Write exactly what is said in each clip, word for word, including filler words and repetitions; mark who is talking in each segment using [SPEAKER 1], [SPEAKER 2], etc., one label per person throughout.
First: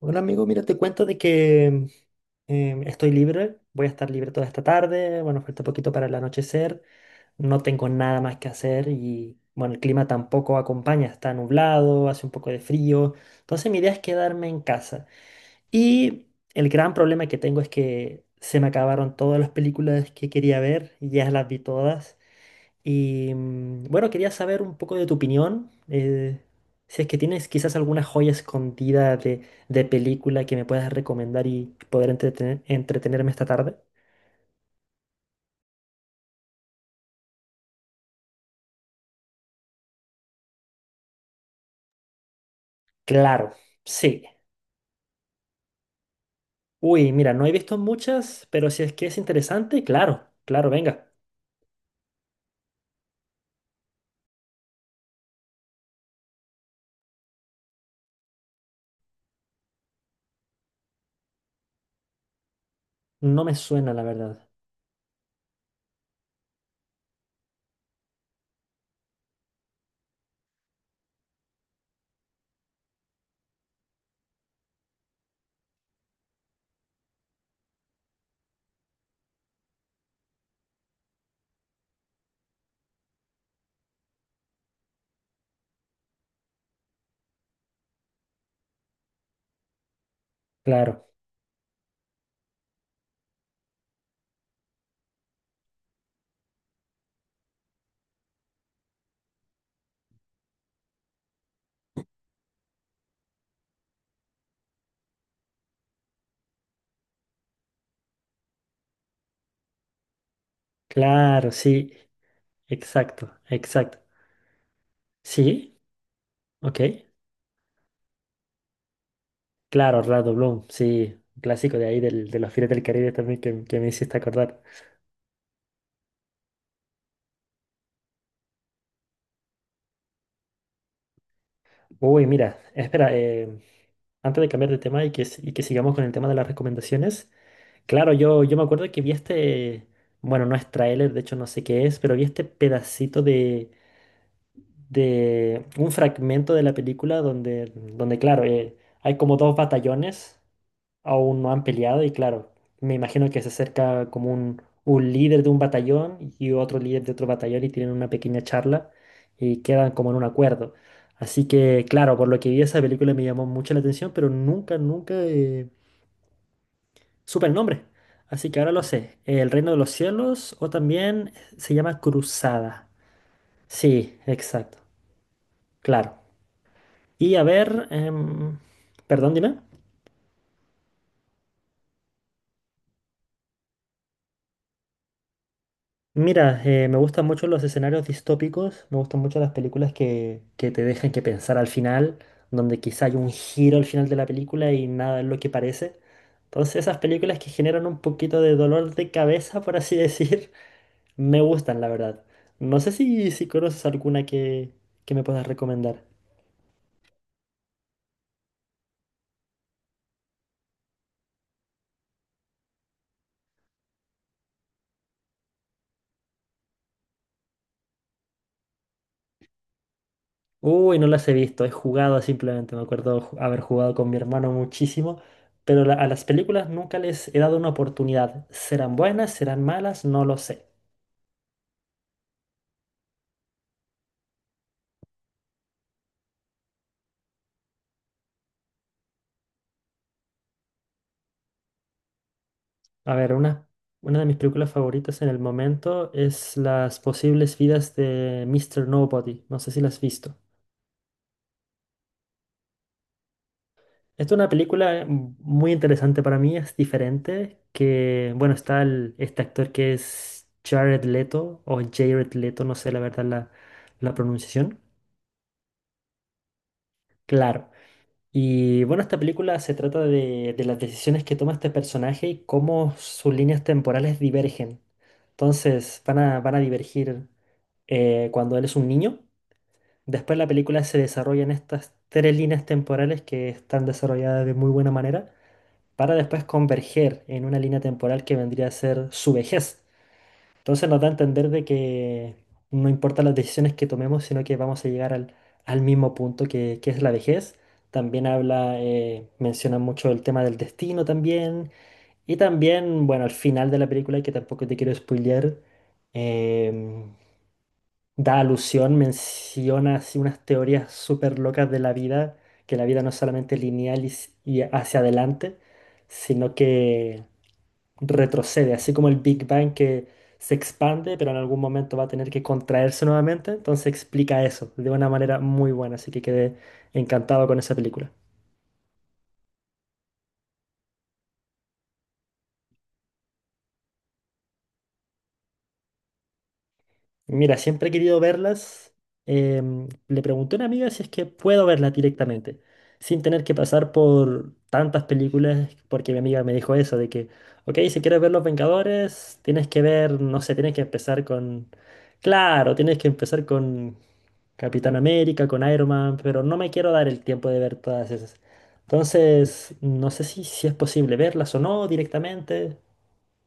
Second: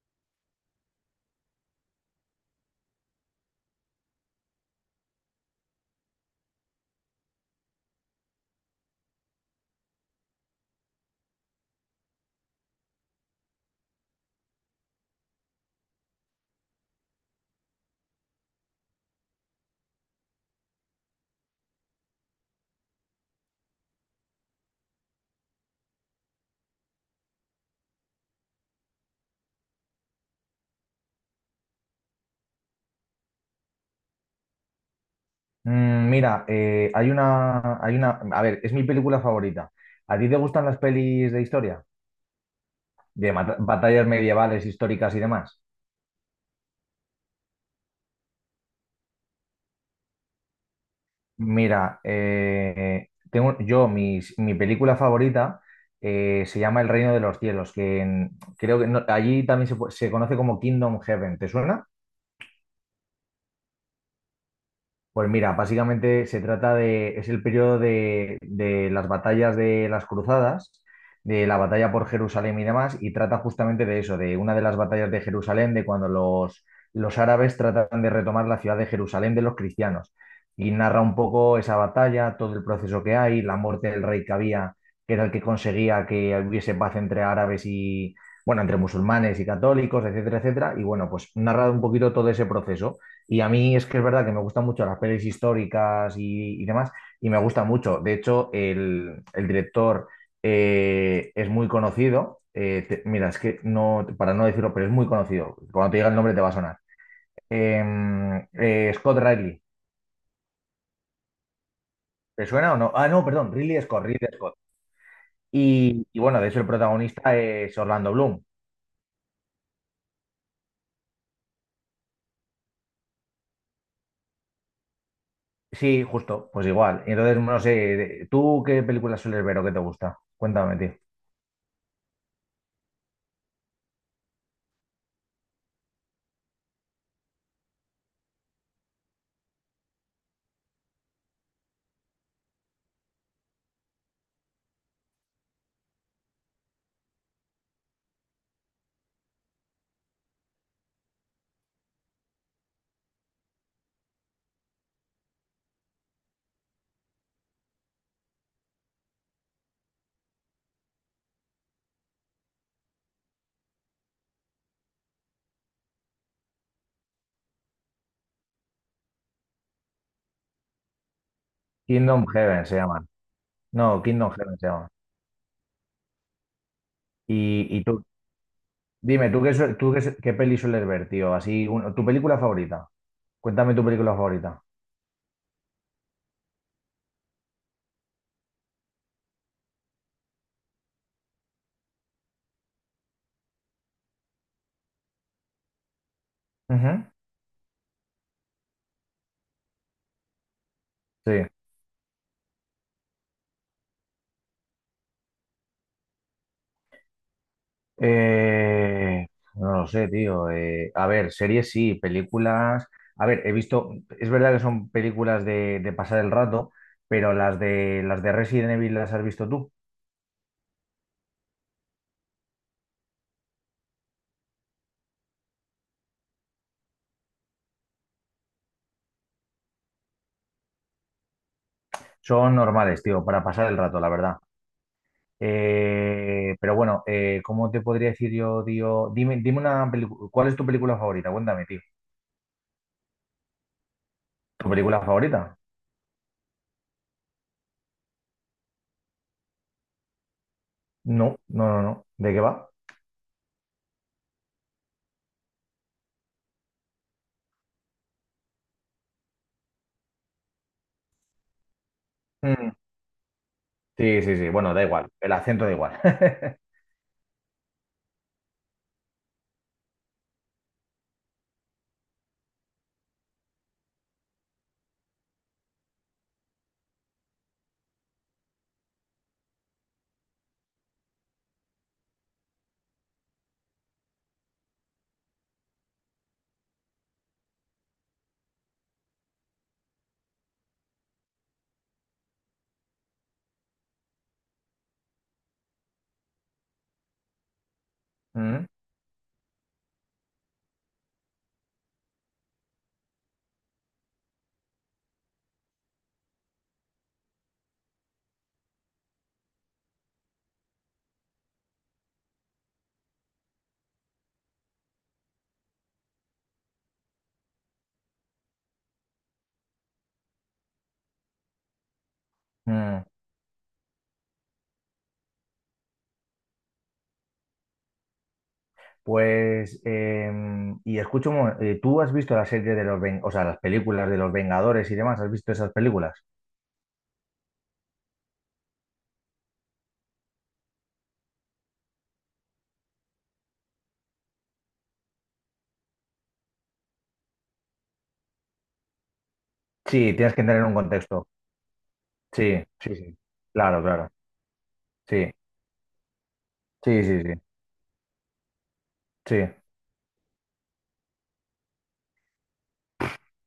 [SPEAKER 1] Bueno, amigo, mira, te cuento de que em, estoy libre, voy a estar libre toda esta tarde, bueno, falta poquito para el anochecer, no tengo nada más que hacer y, bueno, el clima tampoco acompaña, está nublado, hace un poco de frío, entonces mi idea es quedarme en casa. Y el gran problema que tengo es que se me acabaron todas las películas que quería ver, y ya las vi todas. Y mm, bueno, quería saber un poco de tu opinión. Eh, si es que tienes quizás alguna joya escondida de, de película que me puedas recomendar y poder entretener- entretenerme esta tarde.
[SPEAKER 2] Mm, Mira, eh, hay una, hay una, a ver, es mi película favorita. ¿A ti te gustan las pelis de historia? De
[SPEAKER 1] Claro,
[SPEAKER 2] mata- batallas
[SPEAKER 1] sí.
[SPEAKER 2] medievales, históricas y demás.
[SPEAKER 1] Uy, mira, no he visto muchas, pero si es que es interesante, claro, claro, venga.
[SPEAKER 2] Mira, eh, tengo yo, mis- mi película favorita, eh, se llama El Reino de los Cielos, que en- creo que no- allí también se, pu- se conoce como Kingdom Heaven. ¿Te suena?
[SPEAKER 1] No me suena, la verdad.
[SPEAKER 2] Pues mira, básicamente se trata de, es el periodo de, de las batallas de las cruzadas, de la batalla por Jerusalén y demás, y trata justamente de eso, de una de las batallas de Jerusalén, de cuando los, los árabes tratan de retomar la ciudad de Jerusalén de los cristianos. Y narra un poco esa batalla, todo el proceso que hay, la muerte del rey que había, que era el que conseguía que hubiese paz entre árabes y, bueno, entre musulmanes y católicos, etcétera, etcétera. Y
[SPEAKER 1] Claro,
[SPEAKER 2] bueno, pues narra un poquito todo ese proceso. Y a mí es que es verdad que me gustan mucho las pelis históricas y, y demás, y me gusta mucho. De hecho, el, el director eh, es muy conocido. Eh, te- mira, es que no, para no decirlo, pero es muy conocido. Cuando te diga el nombre te va a sonar. Em, eh, Scott Riley.
[SPEAKER 1] claro, sí,
[SPEAKER 2] ¿Te suena o no? Ah, no,
[SPEAKER 1] exacto,
[SPEAKER 2] perdón, Ridley
[SPEAKER 1] exacto.
[SPEAKER 2] Scott, Ridley Scott.
[SPEAKER 1] Sí,
[SPEAKER 2] Y, y bueno, de hecho el
[SPEAKER 1] ok.
[SPEAKER 2] protagonista es Orlando Bloom.
[SPEAKER 1] Claro, Orlando Bloom, sí, un clásico de ahí del, de los Piratas del Caribe también que, que me hiciste acordar.
[SPEAKER 2] Sí, justo, pues igual. Y entonces, no sé, ¿tú qué películas sueles ver o qué te gusta? Cuéntame, tío.
[SPEAKER 1] Uy, mira, espera, eh, antes de cambiar de tema y que, s- y que sigamos con el tema de las recomendaciones, claro, yo, yo me acuerdo que vi este, bueno, no es tráiler, de hecho no sé qué es, pero vi este pedacito de, de un fragmento de la película donde, donde claro, eh, hay como dos batallones aún no han peleado y claro, me imagino que se acerca como un, un líder de un batallón y otro líder de otro batallón y tienen una pequeña charla y quedan como en un acuerdo. Así que claro, por lo que vi esa película me llamó mucho la atención, pero nunca, nunca eh, supe el nombre. Así que ahora lo sé, El Reino de los Cielos o también se llama
[SPEAKER 2] Kingdom Heaven se
[SPEAKER 1] Cruzada.
[SPEAKER 2] llaman. No,
[SPEAKER 1] Sí,
[SPEAKER 2] Kingdom Heaven se
[SPEAKER 1] exacto,
[SPEAKER 2] llaman.
[SPEAKER 1] claro. Y a
[SPEAKER 2] Y, y
[SPEAKER 1] ver,
[SPEAKER 2] tú,
[SPEAKER 1] em,
[SPEAKER 2] dime,
[SPEAKER 1] perdón,
[SPEAKER 2] ¿tú qué,
[SPEAKER 1] dime.
[SPEAKER 2] su- tú qué, su- qué peli sueles ver, tío? Así, un- tu película favorita. Cuéntame tu película favorita.
[SPEAKER 1] Mira, eh, me gustan mucho los escenarios distópicos, me gustan mucho las películas que, que te dejan que pensar al final, donde quizá hay un giro al final de la película y nada es lo que parece. Entonces
[SPEAKER 2] Ujú.
[SPEAKER 1] esas películas que generan un poquito de dolor de cabeza, por así decir,
[SPEAKER 2] Sí.
[SPEAKER 1] me gustan, la verdad. No sé si, si conoces alguna que, que me puedas recomendar.
[SPEAKER 2] Eh, no lo sé, tío. Eh, a ver, series sí, películas. A ver, he visto, es verdad que son películas de, de pasar el rato, pero las de las de Resident Evil las has visto tú.
[SPEAKER 1] Uy, no las he visto, he jugado simplemente, me acuerdo ju- haber jugado con mi hermano muchísimo, pero la- a las películas nunca les he dado una oportunidad. ¿Serán buenas? ¿Serán malas? No lo sé.
[SPEAKER 2] Son normales, tío, para pasar el rato, la verdad. Eh, pero bueno, eh, ¿cómo te podría decir yo, tío? Dime, dime una película. ¿Cuál es tu película favorita? Cuéntame, tío.
[SPEAKER 1] A ver, una, una de mis
[SPEAKER 2] ¿Tu
[SPEAKER 1] películas
[SPEAKER 2] película
[SPEAKER 1] favoritas en el
[SPEAKER 2] favorita?
[SPEAKER 1] momento es Las posibles vidas de míster Nobody. No sé si la has visto.
[SPEAKER 2] No, no, no, no. ¿De qué va?
[SPEAKER 1] Esta es una película eh, muy interesante para mí, es diferente, que, bueno, está el- este actor que es Jared Leto, o Jared Leto,
[SPEAKER 2] Mm.
[SPEAKER 1] no sé la verdad la, la
[SPEAKER 2] Sí, sí, sí. Bueno,
[SPEAKER 1] pronunciación.
[SPEAKER 2] da igual. El acento da igual.
[SPEAKER 1] Claro. Y bueno, esta película se trata de, de las decisiones que toma este personaje y cómo sus líneas temporales divergen. Entonces van a, van a divergir eh, cuando él es un niño. Después la película se desarrolla en estas tres líneas temporales que están desarrolladas de muy buena manera, para después converger en una línea temporal que vendría a ser su vejez. Entonces nos da a entender de que no importa las decisiones que tomemos, sino que vamos a llegar al, al mismo punto que, que es la vejez. También
[SPEAKER 2] Mm,
[SPEAKER 1] habla, eh, menciona mucho el tema del destino también. Y también, bueno, al final de la película, que tampoco te quiero spoilear, em, da alusión, menciona así unas teorías súper locas de la vida, que la vida no es solamente lineal y s- y hacia adelante, sino que retrocede, así como el Big Bang que se expande, pero en algún momento va a tener que
[SPEAKER 2] mm.
[SPEAKER 1] contraerse nuevamente. Entonces explica eso de una manera muy buena, así que quedé encantado con esa película.
[SPEAKER 2] Pues, em, y escucho, un mo- eh, ¿tú has visto la serie de los, Ven- o sea, las películas de los Vengadores y demás? ¿Has visto esas películas?
[SPEAKER 1] Mira, siempre he querido verlas. Em, le pregunté a una amiga si es que puedo verlas directamente, sin tener que pasar por tantas películas, porque mi amiga me dijo eso, de que, ok, si quieres ver Los Vengadores, tienes que
[SPEAKER 2] Sí,
[SPEAKER 1] ver,
[SPEAKER 2] tienes
[SPEAKER 1] no
[SPEAKER 2] que
[SPEAKER 1] sé,
[SPEAKER 2] entrar en
[SPEAKER 1] tienes
[SPEAKER 2] un
[SPEAKER 1] que empezar
[SPEAKER 2] contexto.
[SPEAKER 1] con,
[SPEAKER 2] Sí,
[SPEAKER 1] claro,
[SPEAKER 2] sí,
[SPEAKER 1] tienes que
[SPEAKER 2] sí.
[SPEAKER 1] empezar
[SPEAKER 2] Claro,
[SPEAKER 1] con
[SPEAKER 2] claro.
[SPEAKER 1] Capitán
[SPEAKER 2] Sí,
[SPEAKER 1] América, con Iron Man, pero no me quiero
[SPEAKER 2] sí,
[SPEAKER 1] dar el
[SPEAKER 2] sí, sí.
[SPEAKER 1] tiempo de ver todas esas.
[SPEAKER 2] Sí.
[SPEAKER 1] Entonces, no sé si, si es posible verlas o no directamente.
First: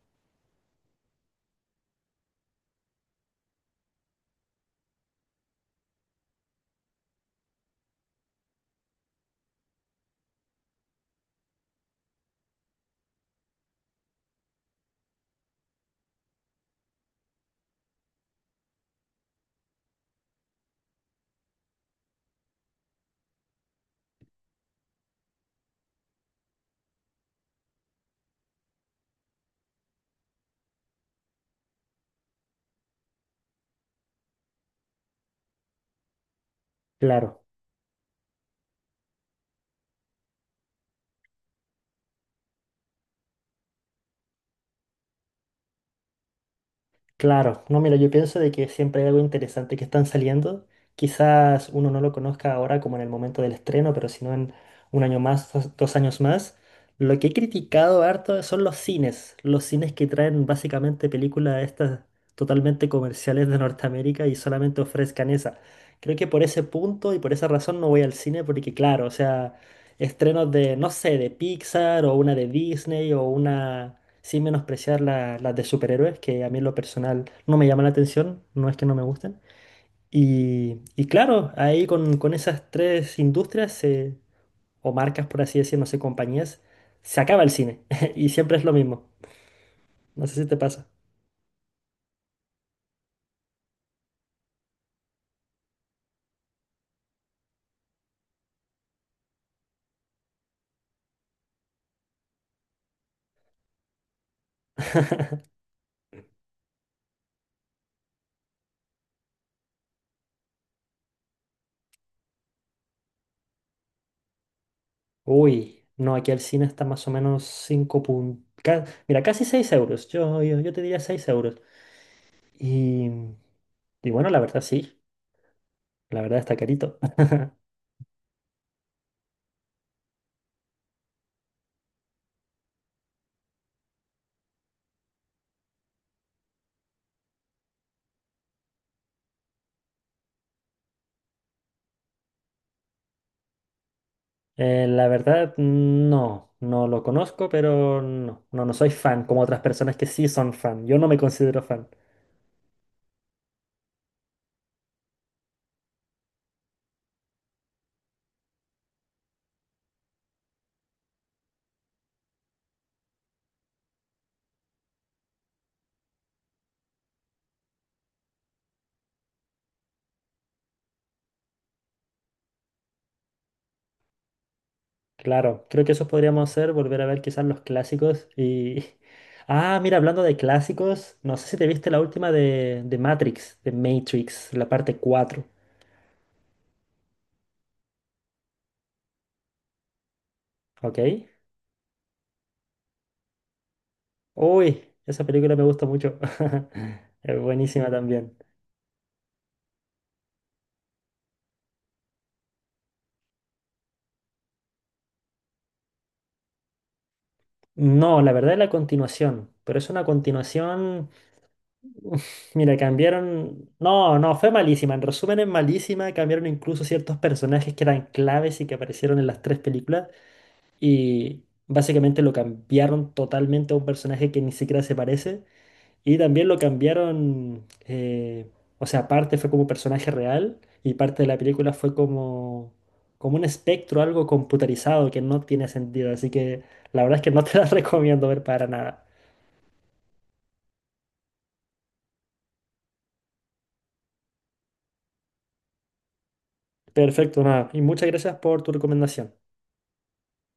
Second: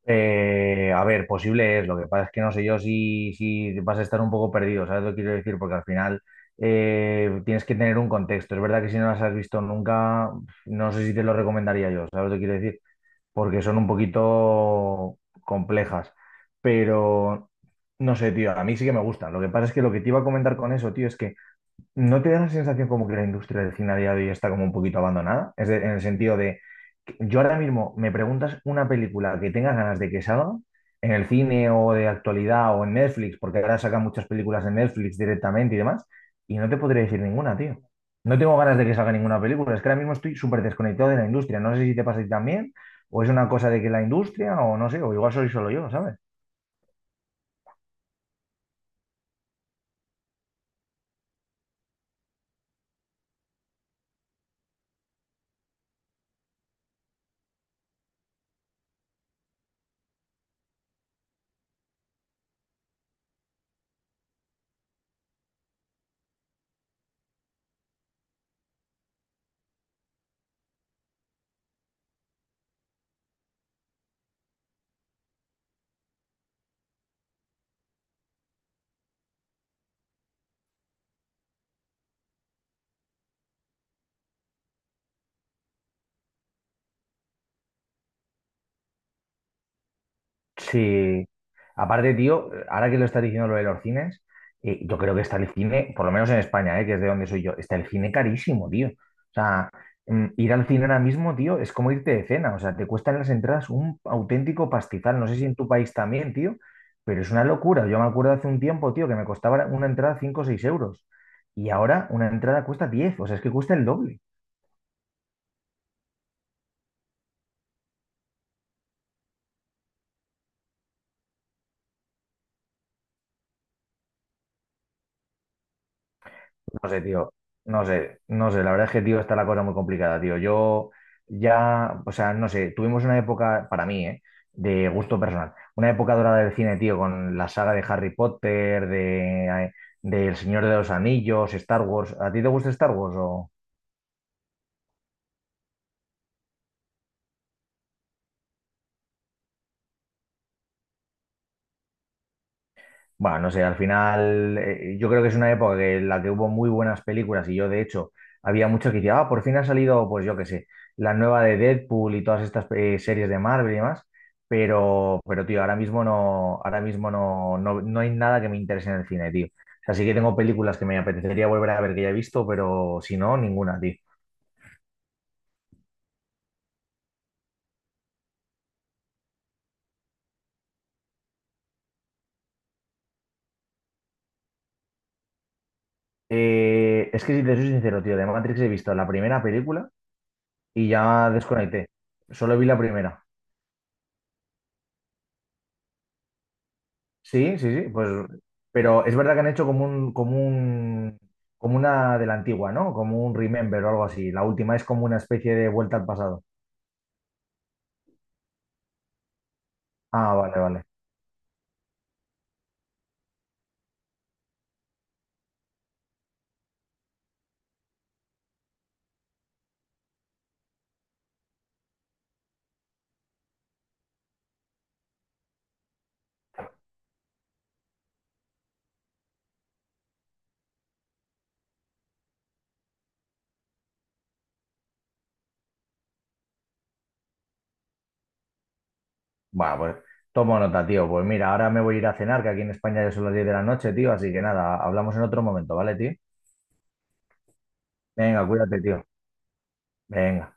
[SPEAKER 2] Eh, a ver, posible es. Lo que pasa es que no sé yo si, si vas a estar un poco perdido, ¿sabes lo que quiero decir? Porque al final eh, tienes que tener un contexto. Es verdad que si no las has visto nunca, no sé si te lo recomendaría yo, ¿sabes lo que quiero decir? Porque son un poquito complejas. Pero no sé, tío, a mí sí que me gusta. Lo que pasa es que lo que te iba a comentar con eso, tío, es que ¿no te da la sensación como que la industria del cine a día de hoy está como un poquito abandonada? Es de- en el sentido de, que yo ahora mismo me preguntas una película que tengas ganas de que salga en el cine o de actualidad o en Netflix, porque ahora sacan muchas películas en Netflix directamente y demás, y no te podría decir
[SPEAKER 1] Claro.
[SPEAKER 2] ninguna, tío. No tengo ganas de que salga ninguna película, es que ahora mismo estoy súper desconectado de la industria, no sé si te pasa a ti también, o es una cosa de que la industria, o no sé, o igual soy solo yo, ¿sabes?
[SPEAKER 1] Claro, no, mira, yo pienso de que siempre hay algo interesante que están saliendo. Quizás uno no lo conozca ahora como en el momento del estreno, pero si no en un año más, dos, dos años más. Lo que he criticado harto son los cines, los cines que traen básicamente películas estas totalmente comerciales de Norteamérica y solamente ofrezcan esa. Creo que por ese punto y por esa razón no voy al cine porque claro, o sea, estrenos de, no sé, de Pixar o una de Disney o una sin menospreciar la- las de superhéroes, que a mí en lo personal no me llama la atención, no es que no me gusten. Y, y claro, ahí con, con esas tres industrias se- o marcas, por así decir, no sé, compañías, se acaba el cine y siempre es lo mismo. No sé si te pasa.
[SPEAKER 2] Sí. Aparte, tío, ahora que lo está diciendo lo de los cines, eh, yo creo que está el cine, por lo menos en España, eh, que es de donde soy yo, está el cine carísimo, tío. O sea, mm, ir al cine ahora mismo, tío, es como irte de cena. O sea, te cuestan las entradas un auténtico pastizal. No sé si en tu país también, tío, pero es una locura. Yo me acuerdo hace un tiempo, tío, que me costaba una entrada cinco o seis euros. Y ahora una entrada cuesta diez. O sea, es que cuesta el doble.
[SPEAKER 1] Uy, no, aquí el cine está más o menos cinco puntos. Mira, casi seis euros. Yo, yo, yo te diría seis euros. Y, y bueno, la verdad sí, la verdad está
[SPEAKER 2] No
[SPEAKER 1] carito.
[SPEAKER 2] sé, tío. No sé, no sé. La verdad es que, tío, está la cosa muy complicada, tío. Yo ya, o sea, no sé, tuvimos una época, para mí, ¿eh? De gusto personal. Una época dorada del cine, tío, con la saga de Harry Potter, de, de El Señor de los Anillos, Star Wars. ¿A ti te gusta Star Wars o?
[SPEAKER 1] Eh, la verdad, no, no lo conozco, pero no, no, no soy fan, como otras personas que sí son fan. Yo no me considero fan.
[SPEAKER 2] Bueno, no sé, al final eh, yo creo que es una época que, en la que hubo muy buenas películas y yo de hecho había mucho que decía, ah, por fin ha salido, pues yo qué sé, la nueva de Deadpool y todas estas eh, series de Marvel y demás, pero, pero tío, ahora mismo no, ahora mismo no, no, no hay nada que me interese en el cine, tío. O sea, sí que tengo películas que me apetecería volver a ver que ya he visto, pero si no, ninguna, tío.
[SPEAKER 1] Claro, creo que eso podríamos hacer, volver a ver quizás los clásicos y... Ah, mira, hablando de clásicos, no sé si te viste la última de, de Matrix, de Matrix, la parte cuatro.
[SPEAKER 2] Eh, es que si te soy sincero, tío, de Matrix he visto la primera película y
[SPEAKER 1] ¿Ok?
[SPEAKER 2] ya desconecté. Solo vi la primera.
[SPEAKER 1] Uy, esa película me gusta mucho. Es
[SPEAKER 2] Sí, sí, sí,
[SPEAKER 1] buenísima
[SPEAKER 2] pues,
[SPEAKER 1] también.
[SPEAKER 2] pero es verdad que han hecho como un, como un, como una de la antigua, ¿no? Como un remember o algo así. La última es como una especie de vuelta al pasado.
[SPEAKER 1] No, la verdad es la continuación, pero es una
[SPEAKER 2] Ah, vale, vale.
[SPEAKER 1] continuación. Uf, mira, cambiaron. No, no, fue malísima. En resumen, es malísima. Cambiaron incluso ciertos personajes que eran claves y que aparecieron en las tres películas. Y básicamente lo cambiaron totalmente a un personaje que ni siquiera se parece. Y también lo cambiaron. Eh, o sea, parte fue como personaje real y parte de la película fue como, como un espectro, algo computarizado que no tiene sentido. Así que la verdad es que no te la recomiendo ver para nada.
[SPEAKER 2] Bueno, pues tomo nota, tío. Pues mira, ahora me voy a ir a cenar, que aquí en España ya son las diez de la noche, tío. Así que nada, hablamos en otro momento, ¿vale, tío?
[SPEAKER 1] Perfecto, nada. Y muchas gracias
[SPEAKER 2] Venga,
[SPEAKER 1] por tu
[SPEAKER 2] cuídate, tío.
[SPEAKER 1] recomendación.
[SPEAKER 2] Venga.